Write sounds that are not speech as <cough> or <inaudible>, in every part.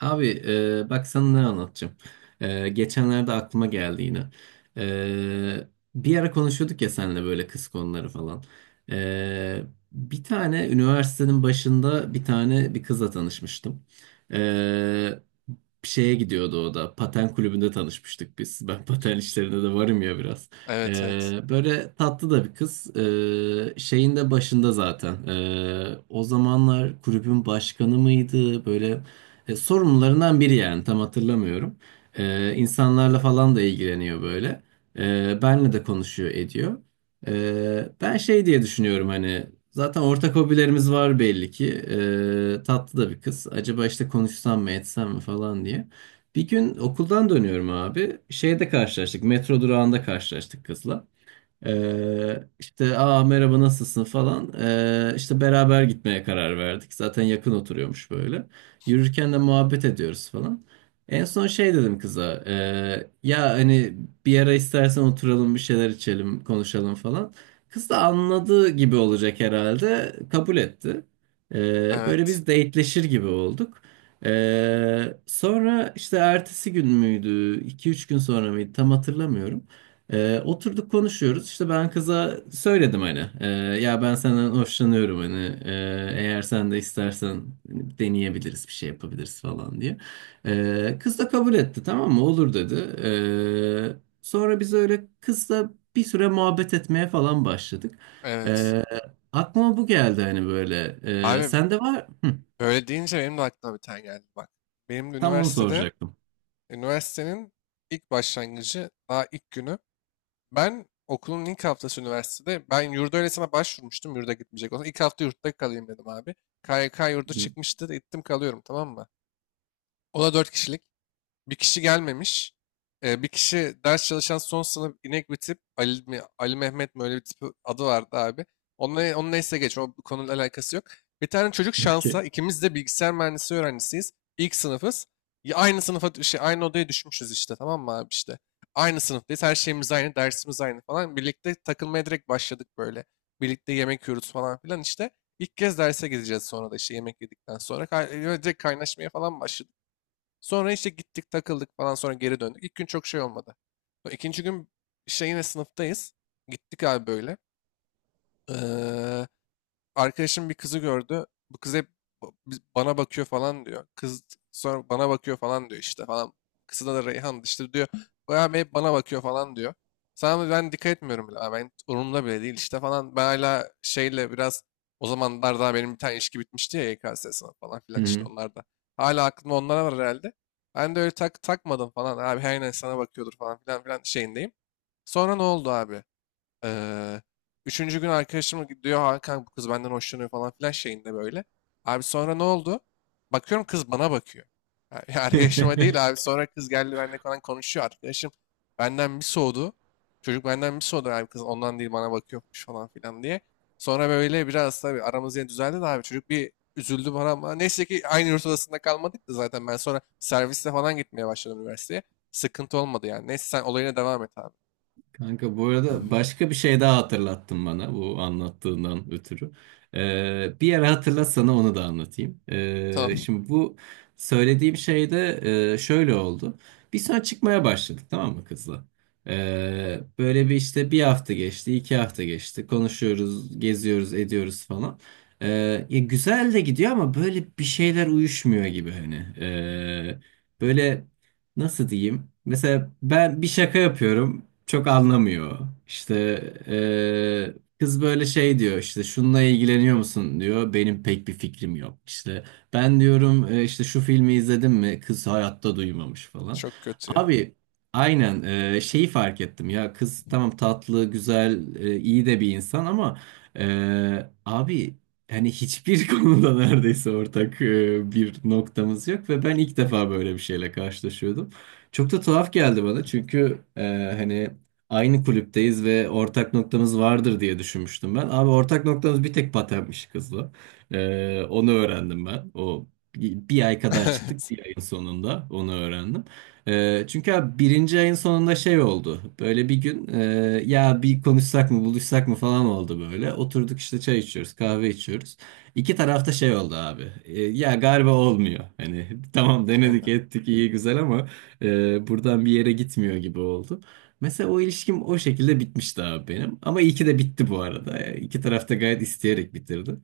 Abi bak sana ne anlatacağım. Geçenlerde aklıma geldi yine. E, Bir ara konuşuyorduk ya seninle böyle kız konuları falan. E, Bir tane üniversitenin başında bir kızla tanışmıştım. E, Şeye gidiyordu o da. Paten kulübünde tanışmıştık biz. Ben paten işlerinde de varım ya biraz. Evet evet. Böyle tatlı da bir kız. Şeyin de başında zaten. O zamanlar kulübün başkanı mıydı? Böyle sorumlularından biri yani tam hatırlamıyorum. İnsanlarla falan da ilgileniyor böyle. Benle de konuşuyor ediyor. Ben şey diye düşünüyorum hani zaten ortak hobilerimiz var belli ki. Tatlı da bir kız. Acaba işte konuşsam mı etsem mi falan diye. Bir gün okuldan dönüyorum abi. Şeyde karşılaştık. Metro durağında karşılaştık kızla. İşte aa merhaba nasılsın falan. İşte beraber gitmeye karar verdik. Zaten yakın oturuyormuş böyle. Yürürken de muhabbet ediyoruz falan. En son şey dedim kıza. Ya hani bir ara istersen oturalım bir şeyler içelim konuşalım falan. Kız da anladığı gibi olacak herhalde. Kabul etti. Böyle Evet. biz dateleşir gibi olduk. Sonra işte ertesi gün müydü? İki üç gün sonra mıydı? Tam hatırlamıyorum. Oturduk konuşuyoruz. İşte ben kıza söyledim hani. Ya ben senden hoşlanıyorum hani. e, Eğer sen de istersen hani deneyebiliriz bir şey yapabiliriz falan diye. Kız da kabul etti, tamam mı? Olur dedi. Sonra biz öyle kızla bir süre muhabbet etmeye falan başladık. Evet. Ee, Aklıma bu geldi hani böyle. Abi Sende var. Hı, böyle deyince benim de aklıma bir tane geldi bak. Benim de tam onu üniversitede soracaktım. üniversitenin ilk başlangıcı, daha ilk günü. Ben okulun ilk haftası üniversitede ben yurda öylesine başvurmuştum. Yurda gitmeyecek olsam, İlk hafta yurtta kalayım dedim abi. KYK yurdu Hı, çıkmıştı. Gittim kalıyorum, tamam mı? O da 4 kişilik. Bir kişi gelmemiş. Bir kişi ders çalışan son sınıf inek bir tip. Ali mi, Ali Mehmet mi, öyle bir tip adı vardı abi. Onunla, onun neyse geç. O, bu konuyla alakası yok. Bir tane çocuk, şansa okey. ikimiz de bilgisayar mühendisliği öğrencisiyiz. İlk sınıfız. Ya aynı sınıfa şey, aynı odaya düşmüşüz işte, tamam mı abi, işte. Aynı sınıftayız. Her şeyimiz aynı. Dersimiz aynı falan. Birlikte takılmaya direkt başladık böyle. Birlikte yemek yiyoruz falan filan işte. İlk kez derse gideceğiz, sonra da işte yemek yedikten sonra. Direkt kaynaşmaya falan başladık. Sonra işte gittik takıldık falan, sonra geri döndük. İlk gün çok şey olmadı. İkinci gün işte yine sınıftayız. Gittik abi böyle. Ee, Arkadaşım bir kızı gördü. Bu kız hep bana bakıyor falan diyor. Kız sonra bana bakıyor falan diyor işte falan. Kızına da Reyhan işte diyor. O abi hep bana bakıyor falan diyor. Sana ben dikkat etmiyorum bile. Abi, ben umurumda bile değil işte falan. Ben hala şeyle biraz, o zamanlar daha benim bir tane ilişki bitmişti ya, YKS sınavı falan filan, işte Hı. onlar da. Hala aklımda onlara var herhalde. Ben de öyle tak takmadım falan. Abi her neyse, sana bakıyordur falan filan şeyindeyim. Sonra ne oldu abi? Eee, Üçüncü gün arkadaşım diyor, Hakan, bu kız benden hoşlanıyor falan filan şeyinde böyle. Abi sonra ne oldu? Bakıyorum kız bana bakıyor. Yani <laughs> arkadaşıma değil <laughs> abi, sonra kız geldi, benimle falan konuşuyor. Arkadaşım benden bir soğudu. Çocuk benden bir soğudu abi, kız ondan değil bana bakıyormuş falan filan diye. Sonra böyle biraz tabii aramız yine düzeldi de abi, çocuk bir üzüldü bana, ama neyse ki aynı yurt odasında kalmadık da, zaten ben sonra servisle falan gitmeye başladım üniversiteye. Sıkıntı olmadı yani. Neyse, sen olayına devam et abi. Kanka bu arada başka bir şey daha hatırlattın bana bu anlattığından ötürü. Bir ara hatırlat, sana onu da anlatayım. Tamam. Şimdi bu söylediğim şey de şöyle oldu. Bir sonra çıkmaya başladık tamam mı kızla? Böyle bir işte bir hafta geçti, iki hafta geçti. Konuşuyoruz, geziyoruz, ediyoruz falan. Ya güzel de gidiyor ama böyle bir şeyler uyuşmuyor gibi hani. Ee, Böyle nasıl diyeyim? Mesela ben bir şaka yapıyorum. Çok anlamıyor. İşte eee, kız böyle şey diyor işte şununla ilgileniyor musun diyor. Benim pek bir fikrim yok. İşte ben diyorum işte şu filmi izledin mi?" Kız hayatta duymamış falan. Çok kötü ya. Abi aynen şeyi fark ettim ya, kız tamam tatlı, güzel, iyi de bir insan ama abi yani hiçbir <laughs> konuda neredeyse ortak bir noktamız yok ve ben ilk defa böyle bir şeyle karşılaşıyordum. Çok da tuhaf geldi bana çünkü hani aynı kulüpteyiz ve ortak noktamız vardır diye düşünmüştüm ben. Abi ortak noktamız bir tek patenmiş kızla. Onu öğrendim ben. O bir ay kadar çıktık, <laughs> Evet. bir ayın sonunda onu öğrendim. Çünkü abi birinci ayın sonunda şey oldu. Böyle bir gün ya bir konuşsak mı buluşsak mı falan oldu böyle. Oturduk işte çay içiyoruz kahve içiyoruz. İki tarafta şey oldu abi. Ya galiba olmuyor. Hani <laughs> tamam denedik Aynen. ettik iyi güzel ama. Buradan bir yere gitmiyor gibi oldu. Mesela o ilişkim o şekilde bitmişti abi benim. Ama iyi ki de bitti bu arada. Yani İki taraf da gayet isteyerek bitirdi.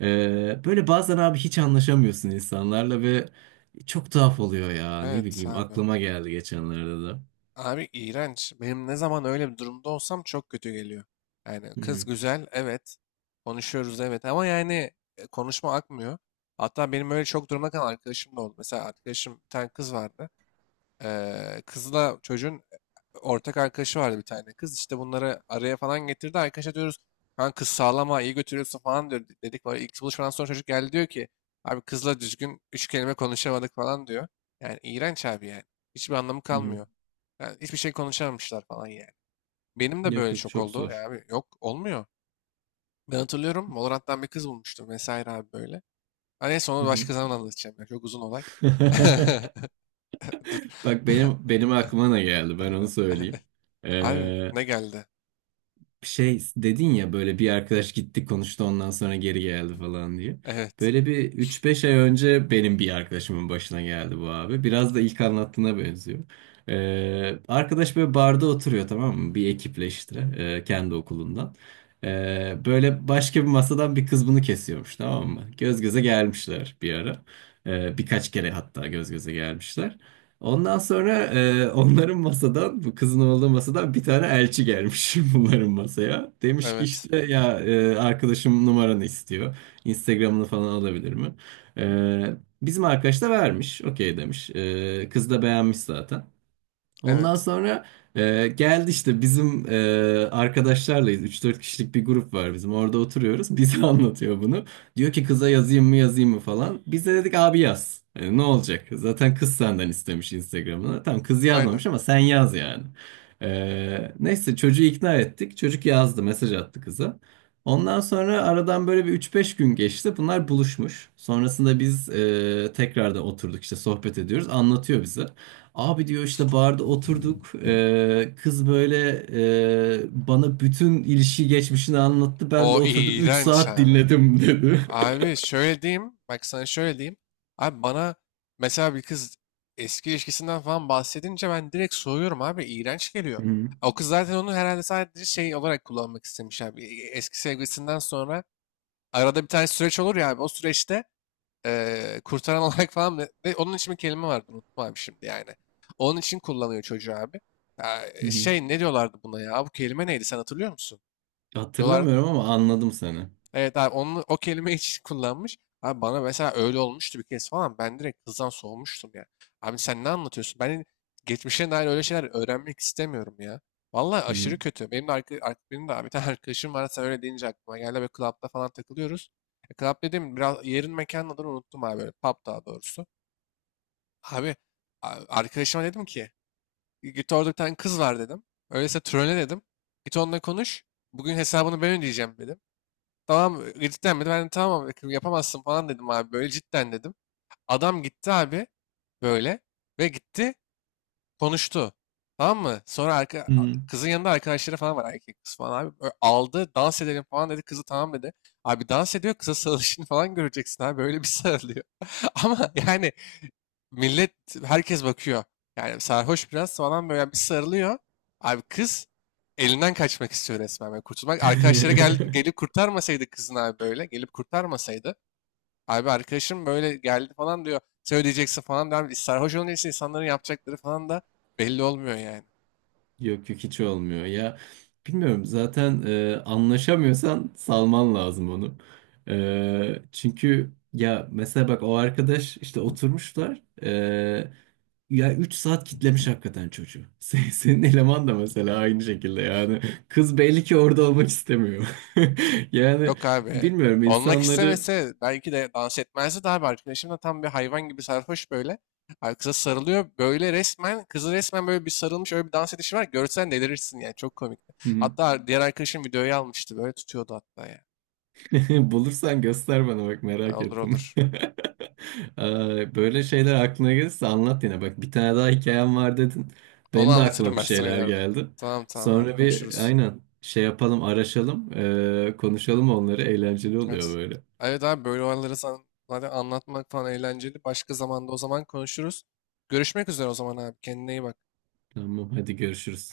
Böyle bazen abi hiç anlaşamıyorsun insanlarla ve çok tuhaf oluyor ya. Ne Evet bileyim abi. aklıma geldi geçenlerde de. Abi iğrenç. Benim ne zaman öyle bir durumda olsam çok kötü geliyor. Yani Hı kız hı, güzel, evet. Konuşuyoruz evet, ama yani konuşma akmıyor. Hatta benim öyle çok durumda kalan arkadaşım da oldu. Mesela arkadaşım, bir tane kız vardı. Kızla çocuğun ortak arkadaşı vardı, bir tane kız. İşte bunları araya falan getirdi. Arkadaşa diyoruz, kan kız sağlama, iyi götürüyorsun falan diyor. Dedik böyle. İlk buluşmadan sonra çocuk geldi, diyor ki abi, kızla düzgün üç kelime konuşamadık falan diyor. Yani iğrenç abi yani. Hiçbir anlamı hı hı. kalmıyor. Yani hiçbir şey konuşamamışlar falan yani. Benim de Yok böyle yok, çok çok oldu. Ya zor. abi, yok olmuyor. Ben hatırlıyorum, Valorant'tan bir kız bulmuştum vesaire abi böyle. Hani neyse, Hı onu hı. başka zaman anlatacağım ya. Çok uzun olay. <laughs> <laughs> Dur. Bak benim <laughs> benim aklıma ne geldi, ben onu söyleyeyim. Abi Ee, ne geldi? Şey dedin ya böyle bir arkadaş gitti konuştu ondan sonra geri geldi falan diye. Evet. Böyle bir üç beş ay önce benim bir arkadaşımın başına geldi bu abi. Biraz da ilk anlattığına benziyor. Arkadaş böyle barda oturuyor tamam mı? Bir ekiple işte kendi okulundan. Böyle başka bir masadan bir kız bunu kesiyormuş tamam mı? Göz göze gelmişler bir ara. Birkaç kere hatta göz göze gelmişler. Ondan sonra onların masadan, bu kızın olduğu masadan bir tane elçi gelmiş <laughs> bunların masaya. Demiş ki Evet. işte ya arkadaşım numaranı istiyor. Instagram'ını falan alabilir mi? Bizim arkadaş da vermiş. Okey demiş. Kız da beğenmiş zaten. Ondan Evet. sonra geldi işte bizim arkadaşlarlayız. 3 4 kişilik bir grup var bizim. Orada oturuyoruz. Bize <laughs> anlatıyor bunu. Diyor ki kıza yazayım mı yazayım mı falan. Biz de dedik abi yaz. Ne olacak? Zaten kız senden istemiş Instagram'ını. Tamam kız Aynen. yazmamış ama sen yaz yani. Neyse çocuğu ikna ettik. Çocuk yazdı, mesaj attı kıza. Ondan sonra aradan böyle bir üç beş gün geçti. Bunlar buluşmuş. Sonrasında biz tekrar da oturduk işte sohbet ediyoruz. Anlatıyor bize. Abi diyor işte barda oturduk. Kız böyle bana bütün ilişki geçmişini anlattı. Ben de O oturdum 3 iğrenç saat abi. dinledim dedi. Abi şöyle diyeyim. Bak sana şöyle diyeyim. Abi bana mesela bir kız eski ilişkisinden falan bahsedince ben direkt soğuyorum abi. İğrenç <laughs> geliyor. Hı hı. O kız zaten onu herhalde sadece şey olarak kullanmak istemiş abi. E, eski sevgilisinden sonra arada bir tane süreç olur ya abi. O süreçte kurtaran <laughs> olarak falan, onun için bir kelime vardı, unuttum abi şimdi yani. Onun için kullanıyor çocuğu abi. Ya, Hı hı. şey, ne diyorlardı buna ya? Bu kelime neydi, sen hatırlıyor musun? Diyorlardı. Hatırlamıyorum ama anladım seni. Evet abi, onu o kelime hiç <laughs> kullanmış. Abi bana mesela öyle olmuştu bir kez falan. Ben direkt kızdan soğumuştum ya. Abi sen ne anlatıyorsun? Ben geçmişe dair öyle şeyler öğrenmek istemiyorum ya. Vallahi Hı hı. aşırı kötü. Benim de abi bir tane <laughs> arkadaşım var. Sen öyle deyince aklıma geldi. Ve club'da falan takılıyoruz. Club dedim, biraz yerin mekanın adını unuttum abi. Böyle pub, daha doğrusu. Abi, arkadaşıma dedim ki, git, orada bir tane kız var dedim. Öyleyse trolle dedim. Git onunla konuş. Bugün hesabını ben ödeyeceğim dedim. Tamam, cidden mi? Ben de tamam abi, yapamazsın falan dedim abi. Böyle cidden dedim. Adam gitti abi böyle, ve gitti, konuştu. Tamam mı? Sonra Hı hı. kızın yanında arkadaşları falan var, erkek kız falan abi. Aldı, dans edelim falan dedi. Kızı tamam dedi. Abi dans ediyor, kıza sarılışını falan göreceksin abi. Böyle bir sarılıyor. <laughs> Ama yani Millet, herkes bakıyor. Yani sarhoş biraz falan, böyle bir sarılıyor. Abi kız elinden kaçmak istiyor resmen, böyle kurtulmak. Gelip <laughs> kurtarmasaydı kızın abi böyle. Gelip kurtarmasaydı. Abi arkadaşım böyle geldi falan diyor. Sen ödeyeceksin falan diyor. Sarhoş olunca işte insanların yapacakları falan da belli olmuyor yani. Yok yok hiç olmuyor ya. Bilmiyorum zaten anlaşamıyorsan salman lazım onu. Çünkü ya mesela bak o arkadaş işte oturmuşlar. Ya 3 saat kitlemiş hakikaten çocuğu. <laughs> Senin eleman da mesela aynı şekilde yani. Kız belli ki orada olmak istemiyor. <laughs> Yani Yok abi. bilmiyorum Olmak insanları... istemese belki de dans etmezdi de abi. Arkadaşım da tam bir hayvan gibi sarhoş böyle. Abi kıza sarılıyor. Böyle resmen, kızı resmen böyle bir sarılmış, öyle bir dans edişi var. Görsen delirirsin yani. Çok komikti. Hı hı. Hatta diğer arkadaşım videoyu almıştı. Böyle tutuyordu hatta ya. <laughs> Bulursan göster bana, bak Ha, merak olur ettim. olur. <laughs> Böyle şeyler aklına gelirse anlat yine. Bak bir tane daha hikayem var dedin. Onu Benim de aklıma anlatırım bir ben sana şeyler ileride. geldi. Tamam tamam abi, Sonra bir konuşuruz. aynen şey yapalım, araşalım. Konuşalım onları, eğlenceli oluyor Evet. böyle. Evet abi, böyle olayları zaten anlatmak falan eğlenceli. Başka zamanda o zaman konuşuruz. Görüşmek üzere o zaman abi. Kendine iyi bak. Tamam hadi görüşürüz.